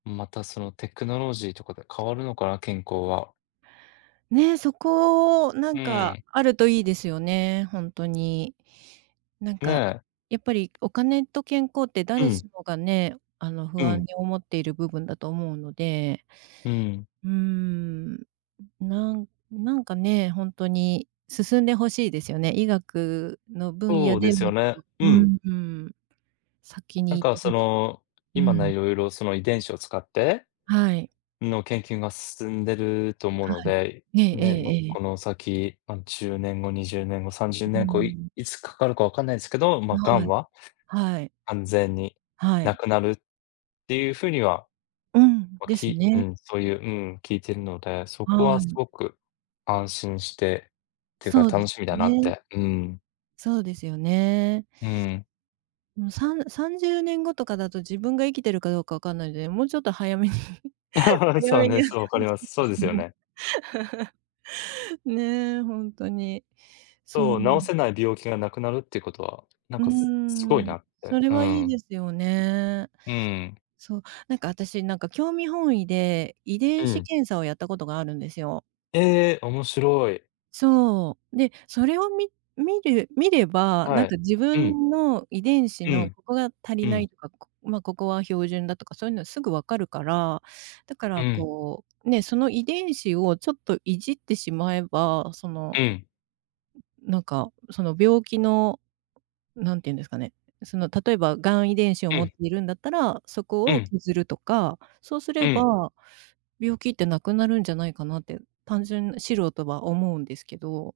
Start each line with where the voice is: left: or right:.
left: また、そのテクノロジーとかが変わるのかな、健康は。
right: ね、そこ、な
left: う
right: ん
left: ー
right: か、
left: ん。
right: あるといいですよね、ほんとに。なん
left: ね
right: か、
left: え。
right: やっぱり、お金と健康って
left: う
right: 誰
left: ん。
right: しもがね、あの、
left: う
right: 不安
left: ん。
right: に思っている部分だと思うので。
left: うーん。
right: うーん。なんなんかね、ほんとに進んで欲しいですよね、医学の分野
left: そうで
right: で
left: す
right: も
left: よ
right: っ
left: ね。
right: と、
left: う
right: う
left: ん。
right: んうん。先に
left: なん
right: 行っ
left: か、
right: て
left: そ
right: 欲し
left: の、
right: う
left: 今
right: ん。
left: ね、色々その遺伝子を使って
right: はい。
left: の研究が進んでると思う
right: は
left: の
right: い。
left: で、
right: えええ
left: ね、ま、
right: えええ。
left: この先、ま、10年後、20年後、さんじゅう
right: うー
left: ねんご、い
right: ん。
left: いつかかるか分かんないんすけど、ま
right: ん、
left: あ、
right: は
left: 癌
right: い。
left: は、
right: はい。
left: 完全に
right: は
left: 無
right: い。
left: くなるって言うふうには、
right: うん、
left: ま、
right: です
left: きう
right: ね。
left: ん、そういう、うん、聞いてるので、そこ
right: は
left: は
right: い。
left: 凄く安心して、って言うか
right: そうで
left: 楽
right: す
left: しみだ
right: よ
left: なっ
right: ね。
left: て、うーん。
right: そうですよね。
left: うーん。
right: もう3-30年後とかだと自分が生きてるかどうか分かんないので、もうちょっと早めに 早
left: そう
right: めに
left: ね、
right: やって
left: そう、分か
right: 欲
left: り
right: し
left: ま
right: い
left: す。
right: で
left: そう
right: す
left: ですよ
right: ね。
left: ね。
right: ねえ、ほんとに。そう。
left: そう、治せない病気が無くなるって事は、なん
right: うー
left: か、す凄い
right: ん、
left: なっ
right: そ
left: て。
right: れ
left: うー
right: はいい
left: ん。
right: ですよね。
left: うーん。
right: そう、なんか、あたし、なんか、興味本位で遺
left: う
right: 伝子
left: ん。
right: 検査をやったことがあるんですよ。
left: ええ、面白い。
right: そう、で、それをみ見る見れば、な
left: は
right: ん
left: い。
right: か、自
left: うん。
right: 分の遺伝子
left: う
right: の
left: ん、
right: ここが足
left: う
right: りな
left: ん。
right: いとか、まあ、ここは標準だとか、そう言うのはすぐ分かるから、だか
left: う
right: ら、
left: ん。
right: こう、ね、その遺伝子をちょっといじってしまえば、その、
left: うん。
right: ん、なんか、その、病気の、なんて言うんですかね、その、例えば癌遺伝子を
left: う
right: 持っ
left: ん。
right: ているんだったら、そ
left: う
right: こを
left: ん。
right: 削るとか、そうす
left: う
right: れ
left: ん。
right: ば病気って無くなるんじゃないかなって、単純、素人は思うんですけど。